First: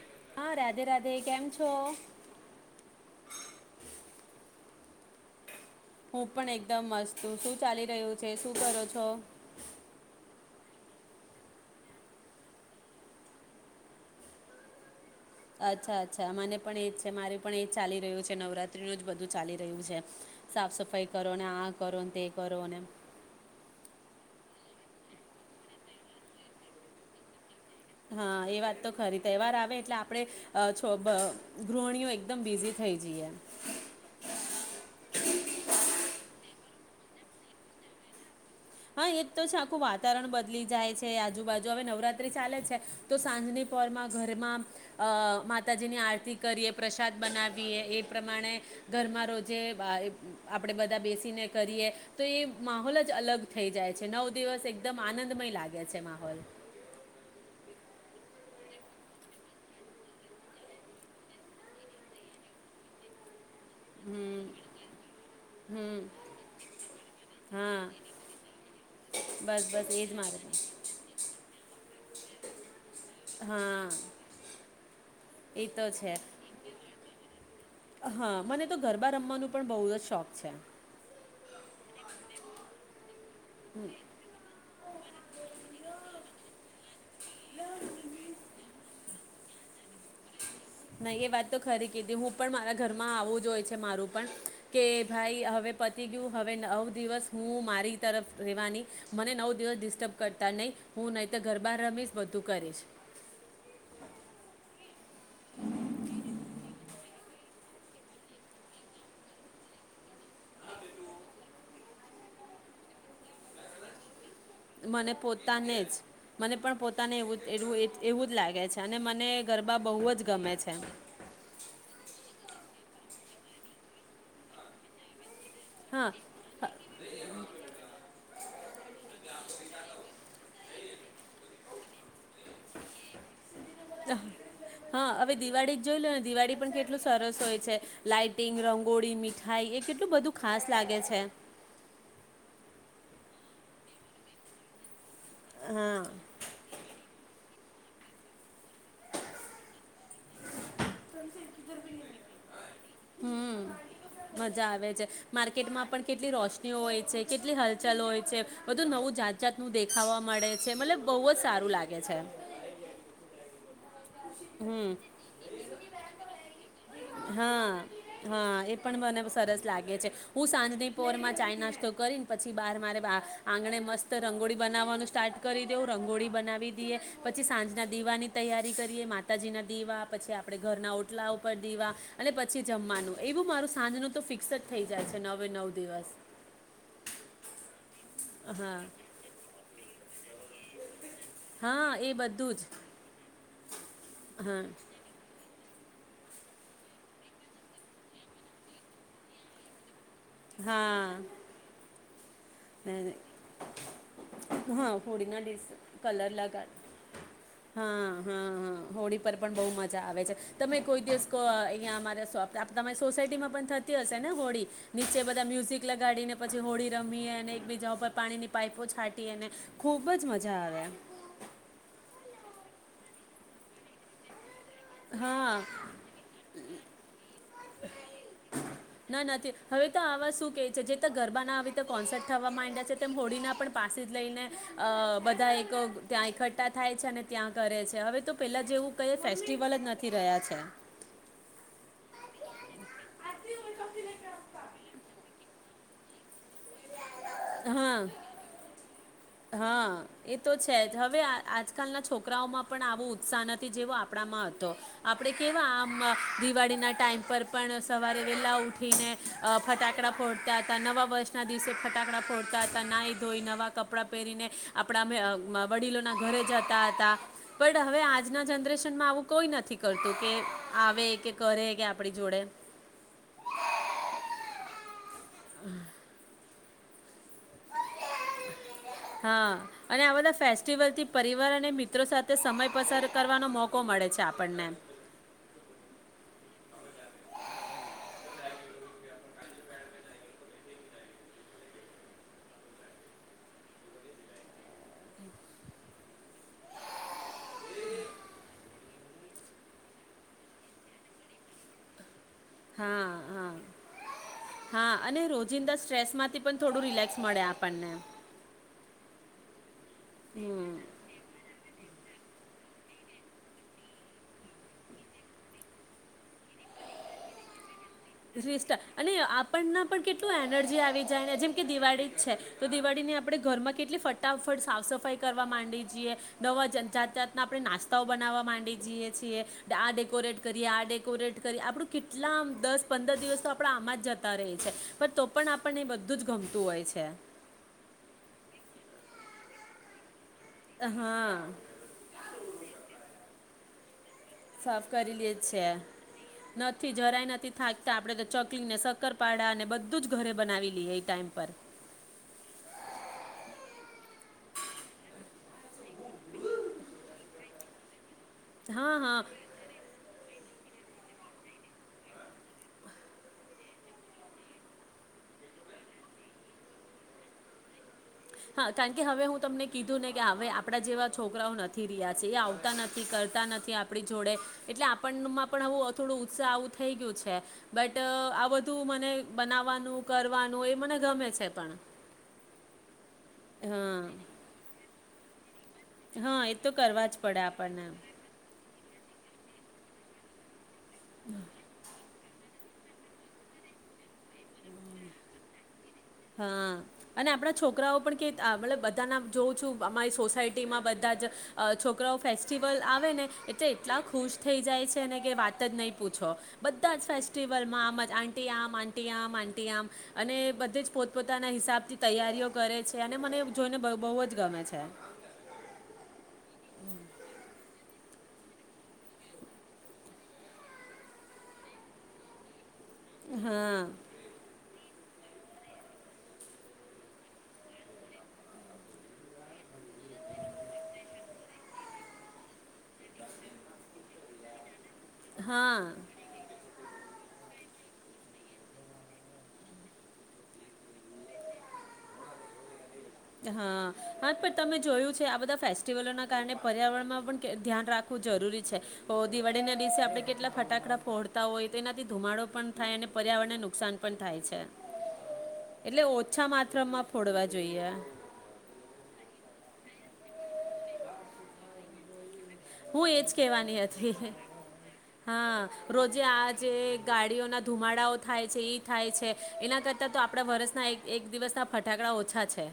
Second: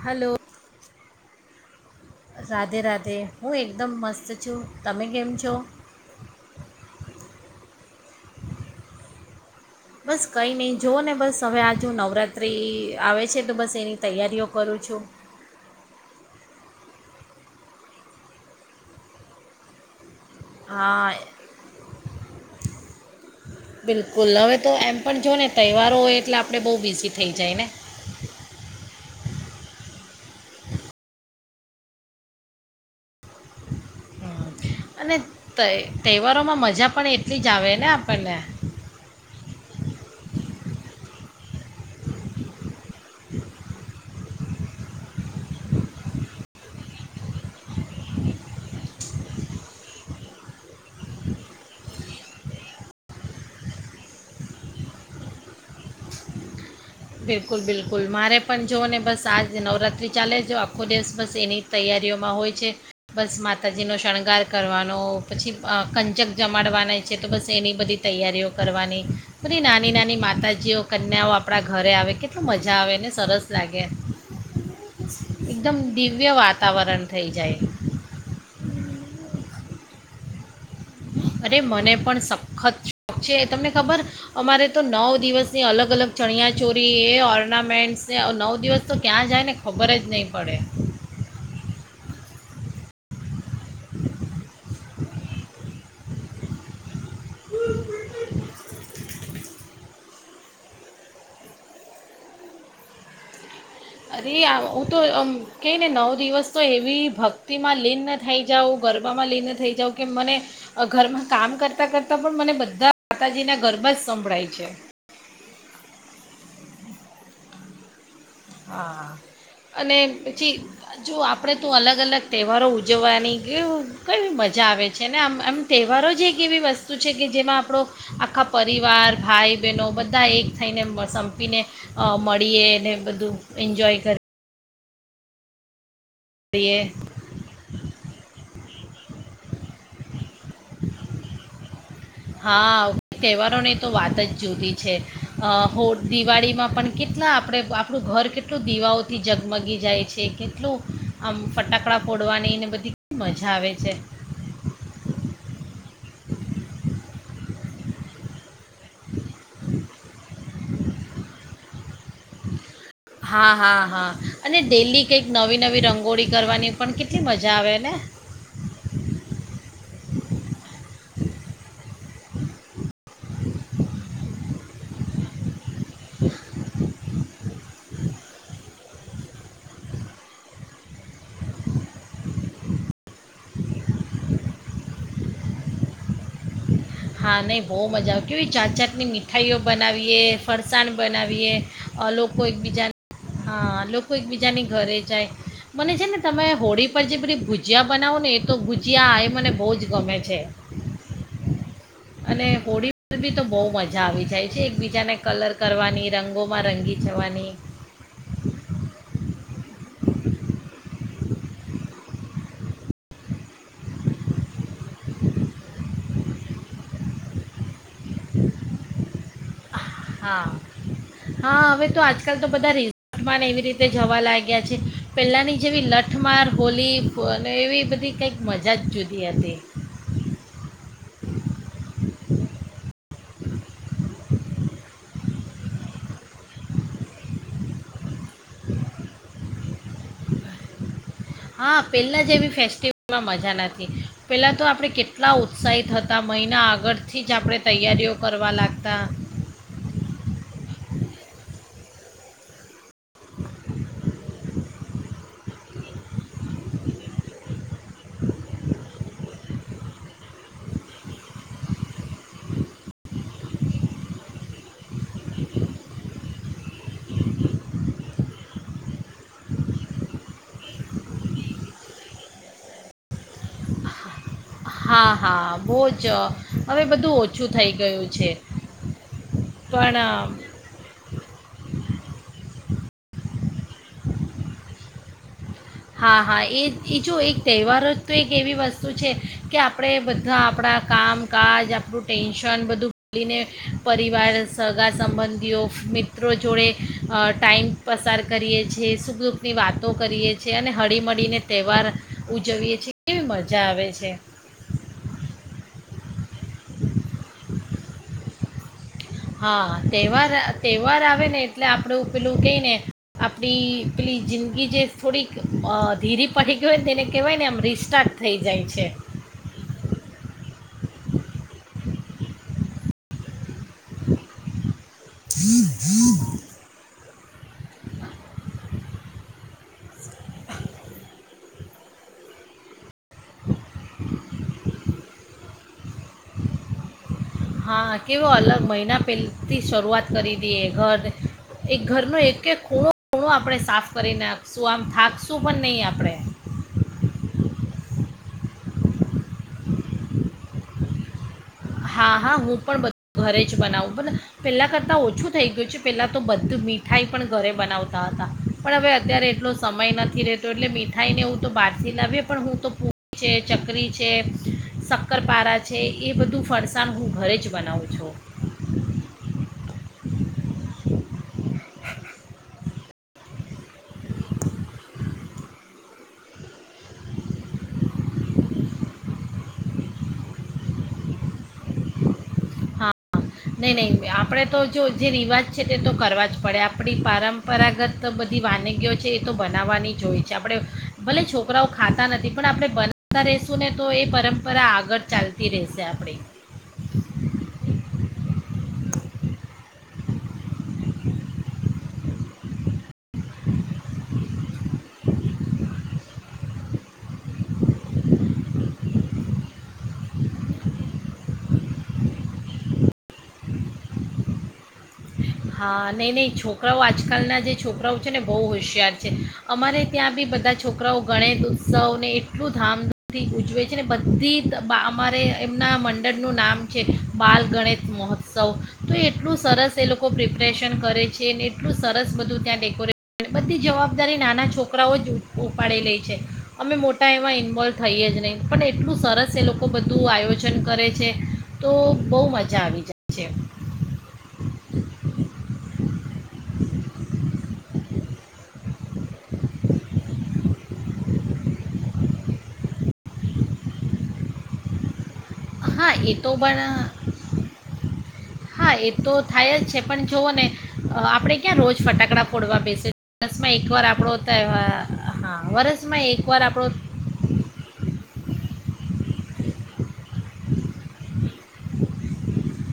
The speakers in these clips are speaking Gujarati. હલો હા રાધે રાધે કેમ છો રાધે રાધે હું એકદમ મસ્ત છું. તમે કેમ છો? હું પણ એકદમ મસ્ત, શું ચાલી રહ્યું છે શું કરો છો? બસ કંઈ નહીં જોઓ ને બસ હવે આજુ નવરાત્રિ આવે છે તો બસ એની તૈયારીઓ કરું છું. અચ્છા અચ્છા મને પણ એજ છે મારું પણ એજ ચાલી રહ્યું છે નવરાત્રીનું જ બધું ચાલી રહ્યું છે. સાફ સફાઈ હા કરો ને આ કરો. તે કોરોને. બિલકુલ હવે તો એમ પણ જો ને તહેવારો હોય એટલે આપણે બહુ બિઝી થઈ જાય ને. હા એ વાત તો ખરી તહેવાર આવે એટલે આપણે અ છ બ ગૃહિણીઓ એકદમ બિઝી થઈ જઈએ. અને તય તહેવારોમાં મજા પણ એટલી જ આવે ને આપણને. હા એજ તો છે આખું વાતાવરણ બદલી જાય છે આજુબાજુ હવે નવરાત્રી ચાલે છે તો સાંજની પરમાં ઘરમાં માતાજીની આરતી કરીએ પ્રસાદ બનાવીએ એ પ્રમાણે ઘરમાં રોજે આપણેે બધા બેસીને કરીએ તો એ માહોલ જ અલગ. થઈ જાય છે નવ દિવસ એકદમ આનંદમય લાગે છે માહોલ. બિલકુલ બિલકુલ મારે પણ જો ને બસ આજ નવરાત્રી ચાલે જો આખો દિવસ બસ એની તૈયારીઓમાં હોય છે. બસ મા તાજીનો શણગાર હમ કરવાનો પછી હમ કંચક જમાડવાના છે તો બસ એની હા બધી તૈયારીઓ કરવાની. બધી બસ બસ નાની એ નાની જ મારે પણ માતાજીઓ કન્યાઓ આપણા આવે કેટલું મજા આવે. ને સરસ લાગે હા એ એકદમ તો છે દિવ્ય વાતાવરણ થઈ જાય. હા મને તો ગરબા રમવાનું પણ બહુ જ શોખ છે. અરે મને પણ સખત છે, તમને ખબર અમારે તો નવ દિવસની અલગ અલગ ચણિયા ચોરી એ ઓર્નામેન્ટસ નવ દિવસ તો ક્યાં જાય ને ને ખબર જ નહીં પડે. નહી એ વાત તો ખરી કીધી હું પણ મારા ઘરમાં આવું જ હોય છે મારું પણ કે ભાઈ હવે પતી ગયું હવે નવ દિવસ હું મારી તરફ રહેવાની. મને નવ દિવસ ડિસ્ટર્બ કરતા નહી હું નહી તો ઘર બાર રમીશ બધું કરીશ. અરે આ હું તો કેઈ ને નવ દિવસ તો એવી ભક્તિમાં લીનન થઈ જાઉં ગરબામાં લીન થઈ જાઉં કે મને ઘરમાં કામ કરતા કરતાં પણ મને બધા માતાજીના ગરબા જ સંભળાય. છે મને પોતાને જ મને પણ પોતાને એવું એનું એ એવું જ લાગે છે અને હા મને ગરબા અને બહુ જ પછી ગમે છે જો આપણેે તો અલગ અલગ તહેવારો ઉજ જવાની કેઉ કવી મજા આવે છે ને આમ. આમ હા તહેવારો જ એક એવી વસ્તુ છે કે જેમાં આપણો આખા પરિવાર ભાઈ બહેનો બધા એક થઈને સંપીને અ મળીએ એને બધું એન્જોય કરે. હા હવે દિવાળી જોઈ લો ને દિવાળી પણ કરીએ કેટલું સરસ હોય છે લાાઈટિંગ ર ગોળી મીઠાઈ એ કેટલું બધું ખાસ લાગે છે. હા તહેવારો ની તો વાત જ જુદી છે. અ હો હા દિવાળીમાં પણ કેટલા આપ આપણે આપણું ઘર કેટલું દીવાઓથી જગમગી જાય છે કેટલું આમ ફટાકડા ફોડવાની ને બધી કેટલી મજા હમ્મ આવે છે મજા આવે છે માર્કેટમાં પણ કેટલી રોશનીઓ હોય છે. કેટલી હલચલ હોય છે. બધું નવું જાત જાતનું દેખાવા મળે છે મતલબ બહુ જ સારું લાગે. ગે છે. હા, હા, હા. અને ડેલી હમ કંઈક નવી નવી રંગોળી કરવાની. પણ કેટલી મજા આવે હા, ને હા એ પણ મને સરસ લાગે છે. હું સાંજની પોરમાં ચાાય નાસ્તો કરીને પછી બહાર મારે આંગણે મસ્ત રંગોળી બનાવવાનું સ્ટાર્ટ કરી. તેઓ રંગોળી બનાવી દઈએ. પછી સાંજના દીવાની તૈયારી કરીએ માતાજીના દીવા પછી આપણે ઘરના ઓટલા ઉપર દીવા. અને પછી જમવાનું એવું મારું સાંજ ન તો ફિક્સ જ થઈ જાય છે નવે નવ દિવસ. હા, નહી બહ મજા આવે કેવી જાાત હા જાાતની મીઠાઈઓ બનાવીએ. પરસાન બનાવીએ હા અ એ લોકો બધું જ એકબીજા હા લોકો એકબીજાને હા ઘરે જાય. મને છે ને તમે હોળી પર જે બધી ભુજીિયા બનાવો ને એ તો ભુજીયા આ એ મને બહુ જ ગમે. છે હા. અને હોળી પર બી તો બહુ મજા આવી જાય છે હા એકબીજાને હોળીના કલર દિસ કરવાની કલર લગા રંગોમાં રંગી જવાની હા હા હા હોળી પર પણ બહ મજા આવે છે તમે કોઈ દિવસ વ અહંયા અમારે તમારી સોસાયટીમાં પણ થતી હશે ને હોળી નીચે બધા મ્યુઝિક લગાડી ને પછી હોળી રમીયે. ને એકબીજા ઉપર પાણીની પાઇપો છાંટીને. હા, હા હવે તો આજ આજકાલ તો બધા રિઝોર્ટમાંને એવી રીતે જવા લાગ હા હોલી અને એવી બધી કંઈક મજા જ ના જુદી નથી હતી હવે તો આવા શું કે છે જે ગરબાના આવીતે કોન્સર્ટ થવા માંડ છે તેમ હોળીના પણ પાસે જ લઈને. અ બધા એક ત્યાં એકઠઠા થાય છે અને ત્યાં કરે છે હવે તો પેલા જેવું ક ફેસ્ટલ લ જ નથી રહ્યા છે. હા પહેલા જે એવી ફેસ્ટિવલમાં મજા નથી પહેલાં તો આપણે કેટલા ઉત્સાહિત હતા મહિના આગળ હા હા એ તો છે જ હવે આજકાલના છોક કરાયોમાં. પણ આવો ઉત્સાહ નથી જેવો આપણામાં હતો. આપણે કેવા આમ દિવાળીના ટાઈમ પર પણ સવારે વેલા ઉઠીને ફટાકડા ફોડતા હતા નવા વર્ષના દિવસે ફટાકડા ફોડતા હતા ના ધોઈ નવા કપડાં પહેરીને આપણા વડીલોના ઘરે જતા હતા પણ હવે આજના જનરેશનમાં આવું કોઈ નથી કરતું કે આવે કે કરે કે આપડી જોડે. હા. હા ભોજ હવે બધું ઓછું થઈ ગયું છે. હા, પણ અને અ, આ બધા ફેસ્ટિવલથી પરિવાર અને મિત્રો સાથે સમય પસાર કરવાનો મોકો મળે છે આપણને. હા હા, એ એ જો એક તહેવાર જ તો એક એવી વસ્તુ છે કે આપડે બધા આપડા કામકાજ આપડુ ટેન્શન બધું ભૂલીને પરિવાર સગા સંબંધીઓ, મિત્રો જોડે અ ટાઈમ પસાર કરીએ છીએ. સુખ દુખની વાતો કરીએ છે, અને હડીમળીને તહેવાર ઉજવીએ છીએ હા કેવી હા મજા આવે છે હા. અને રોજિંદા સ્ટ્રેસમાં પન થોડું રિલેક્સ મળે આપ પનને હા. તેહવાર અ તેહવાર આવે ને એટલે આપ આપડુ પેલું કેય ને આપડી પેલી જિંદગી જે થોડીક અ ધીરી પરી ગ્યી હોય ન તેને કહેવાય ને આમ રીસ રીસ્ટા, અને આપણના પણ કેટલું એનર્જી આવી જાણે, જેમ કે દિવાળી જ છે, તો દિવાળીને આપણે ઘરમાં કેટલી ફટાફટ સાફ સફાઈ કરવા માંડી છીએ. નવા જન જાત જાત ના આપડે નાસ્તાઓ બનાવવા માંડી જીએ છીએ. આ ડેકોરેટ કરીએ આ ડેકોરેટ કરીએ આપડુ કેટલામ દસ પંદર દિવસ તો આપડા આમાં જ જતા રહી છે, પણ તો પણ આપણને બધું જ ગમતું હોય છે. હા, કેવો અલગ મહિના પેલથી શરૂઆત કરી દીએ ઘર. હા એક ઘરનો એક એક ખૂણો ખૂણો આપણે સાફ કરી નાખશું આમ સાફ કરી લ્યે થાકશું પણ છે, નહીં આપણે નથી જરાય નથી થાકતા આપડે તો ચક કલીને સક્કરપાડા અને બધું જ ઘરે બનાવી લીએ એ ટાઈમ પર. હા હા, હું પણ બ ઘરે જ બનાવું મત્લ પહેલાં કરતાં ઓછું થઈ ગ્યું છે, પેલા તો બધું મીઠાઈ પણ ઘરે બનાવતા હતા. પણ હવે હા હા અત્યારે એટલો સમય નથી રેહ તો એટલે મીઠાઈને એવું તો બારથી લાવીએ પણ હું તો પૂ છે, ચકરી છે, શક્કરપારા છે, એ બધું ફરસાણ હું ઘરે જ બનાવું છું. હા, કારન કે હવે હું તમને કીધું ને કે હવે આપડા જેવા છોકરાઓ નથી રીહ્યા સે, એ આવતા નથી કરતા નથી આપડી જોડે એટલે આપણમાં પણ આવું થોડું ઉત્સાહ આવું થઈ ગ્યું છે. બટ આ બધું મને બનાવવાનું કરવાનું એ મને ગમે છે પણ. નહી હા નહી, આપડે તો જો જે રિવાજ છે, તે તો કરવા જ હા એ પડે. તો આપડી કરવા જ પડે આપણને પારંપરાગત બધી વાનગીઓ છે, એ તો બનાવવાની જ હોય છે. આપડે ભલે છોકરાઓ ખા તા નથી. પણ આપડે બના તા રેશું ને તો એ પરંપરા આગળ ચાલતી રેહશે. આપ હા, અને આપણા છોકરાઓ પણ કેત આ મતલબ બધાના જોઉં છું, અમારી સોસાય તેમાં બધા જ અ છો કરાઓ ફેસ્ટિવલ આવે ને એટલે એટલા ખુશ થઈ જાય છે ને કે વાત જ નહીં પૂછો બધા જ ફેસ્ટિવલમાં આમ જ આંટી આમ આંટી આમ આટી આમ અને બધે જ પોતપોતાના હિસાબ થી તૈયારીઓ કરે છે અને મને જોઈને બહુ જ ગમે છે હા, નહી, નહી, છોકરાઓ આજકાલના જે છોકરાઓ છે ને બહુ હોશિયાર છે અમારે ત્યાં બી બધા છોકરાઓ ગણિત ઉત્સવને એટલું ધામ બી ઉજવે છે ને હા બધી અમારે એમના મંડળનું નામ છે બાલ ગણિત મહોત્સવ, તો એટલું સરસ એ લોકો પ્રિપરેશન કરે છેને એટલું સરસ બધું ત્યાં ડેકોરેશ બધી જવાબદારી નાના છોકરી છોકરાઓ જ હા ઉપાડી લે છે અમે મોટા એવા ઇવોલ્વ થઈએ જ નહીં પણ એટલું સરસ એ લોકો બધું આયોજન કરે છે, તો બહુ મજા આવી જાય છે હા, હા, પણ તમે જોયું છે આ બધા ફેસ્ટિવલોના કારણે પર્યાવરણમાં પણ ધ્યાન રાખવું જરૂરી છે દિવાળી ના દિવસે આપણે કેટલા ફટાકડા ફોડતા હોય તો તેનાથી ધુમાડો પણ થાય અને પર્યાવરણને નુકસાન પણ થાય છે હા એટલે એ તો ઓછા પણ માત્રા માં ફોડવા જોઈએ હા એ તો થાય જ છે પણ જોઓ ને આપડે ક્યાં રોજ ફટાકડા ફોડવા બેસે હું એજ વરસમાં કેવાની એકવાર આપણો હતી, તહેવાર હા વરસમાં રોજે એકવાર આ આપણો જે ગાડીઓના ધુમાડાઓ થાય છે ઈ થાય છે એના કરતા તો આપડા વર્ષના એક દિવસ ના ફટાકડા ઓછા છે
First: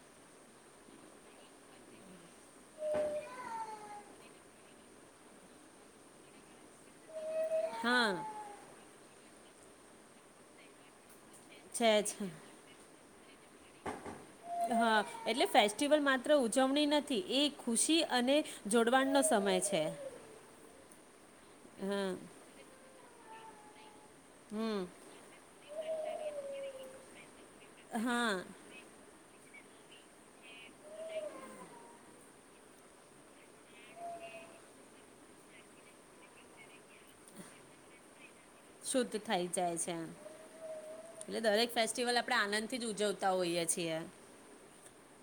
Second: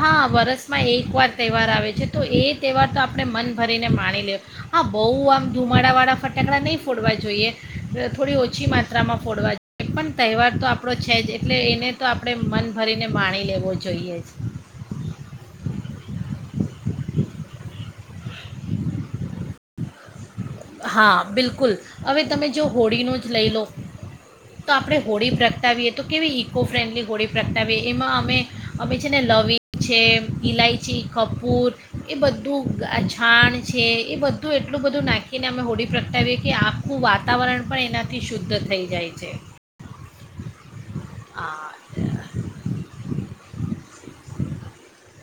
હા વરસમાં એકવાર તહેવાર આવે છે તો એ તહેવાર તો આપણે મન ભરીને માણી લ હા બહુ આમ ધુમાડા વાળા ફટાકડા નહીં ફોડવાય જોઈએ હા થોડી ઓછી માત્રામાં ફોડવા એ પણ તહેવાર તો આપણો છે જ એટલે એને છે તો છે આપડે મન ને માણી લેવો જોઈએ જ હા એટલે ફેસ્ટિવલ માત્ર ઉજવણી નથી એ ખુશી અને જોડવાણનો સમય છે હા બિલકુલ હા હવે તમે જો હોળીનો જ લઈ લો તો હમ આપણે હોળી પ્રગટાવીએ તો કેવી ઇકો ફ્રેન્ડલી પ્રગટાવી એમાં હા અમે અમે છે ને લવીગ છે ઇલાયચી, કપૂર એ બધું છાણ છે એ બધું એટલું બધું નાખ્યું ને અમે હોડી પ્રગટાવીએ કે આખું વાતાવરણ પણ એનાથી શુદ્ધ થઈ જાય શુદ્ધ છે થઈ જાય છે એટલે દરેક ફેસ્ટિવલ હા આપણે આનંદથી જ ઉજવતા હોઈએ છીએ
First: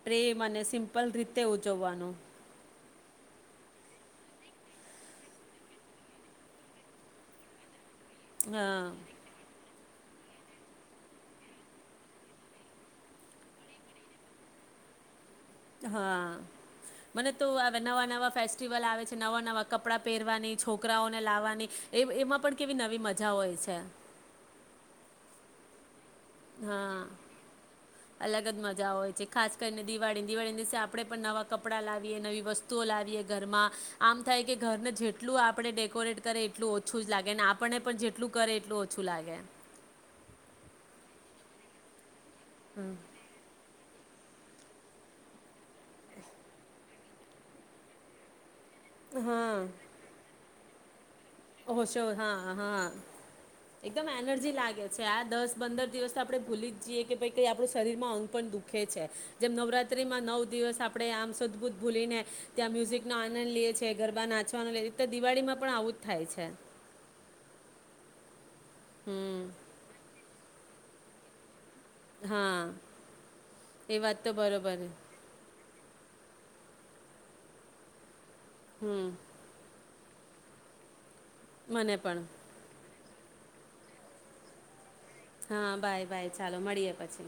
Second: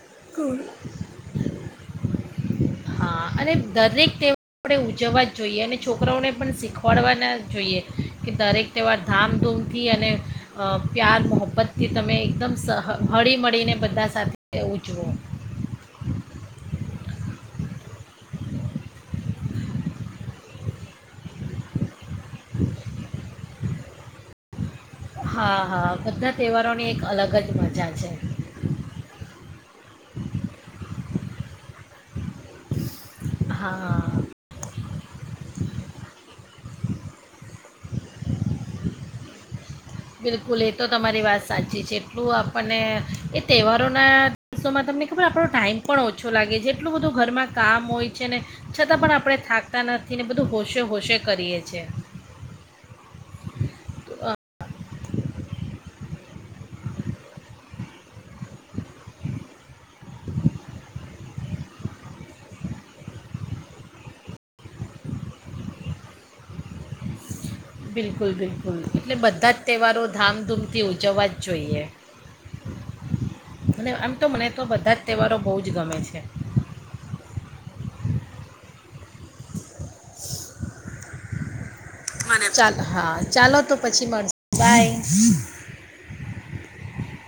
ટ્રે મને સિમ્પલ રીતે ઉજવવાનું હા અને દરેક તે આપણે ઉજવવા જ જોઈએ અને છોકરાઓને પણ શીખવાડવાના જોઈએ કે દરેક તહેવાર હા ધામધૂમ થી અને પ્યાર મોહબ્બતથી તમે એકદમ સ હળી મળળીને બધા સાથેવું જો હા મને તો નવા નવા ફેસ્ટિવલ આવે છે નવા નવા કપડાં પહેરવાની છોકરાઓને લાવવાની એમાં પણ કેવી નવી મજા હોય છે. હા હા બધા તહેવારોની હા એક અલગ જ મજા છે અલગ જ મજા હોય છે ખાસ કરીને દિવાળી દિવાળી [inaudible] આપડે પણ નવા કપડા લાવ એ નવી વસ્તુઓ લાવીએ ઘરમાં હા આમ થાય કે ઘર જે, જેટલું આપણે ડેકોરેટ કરે એટલું ઓછું જ લાગે ને આપણને પણ જેટલું કરે એટલું ઓછું લાગે બિલકુલ એ તો તમારી વાત સાચી છે. ટલું આપણને એ તહેવાર કરરોના દિવસોમાં તમને ખબર આપણો ટાઈમ પણ ઓછો લાગે છે એટલું બધું ઘરમાં કામ હોય છે ને, છતાં પણ આપણે થાકતા નથી ને બધું હોશ શે ઓશ્યો હા હા એકદમ તો, અ, એનર્જી લાગે છે આ દસ પંદર દિવસ આપડણે ભૂલી જ જઈએ કે પ આપણું શરીરમાં અંગ પણ દુખે છે જેમ [inaudible] નવ દિવસ આપડણે આમ સદભુત ભૂલીને ત્યાં મ્યુઝિક નો આનંદ લઈએીએ ગરબા નાચવા લએ્યા દિવાળીમાં પણ આવું. ઉ થાય છે. બિલકુલ બલકલ એટલે હમ બધા જ તહેવારો ધામધૂમ તે ઉજવવા જ જોઈએ. હા અને એ આમ વાત તો મને તો બરોબર બધા જ તહેવારો બહ જ ગમે છે. હમ મને પણ ચાલ હા ચાલો તો પછી મળશે બાય. હા બાય બાય. ચાલો મળીએ પછી.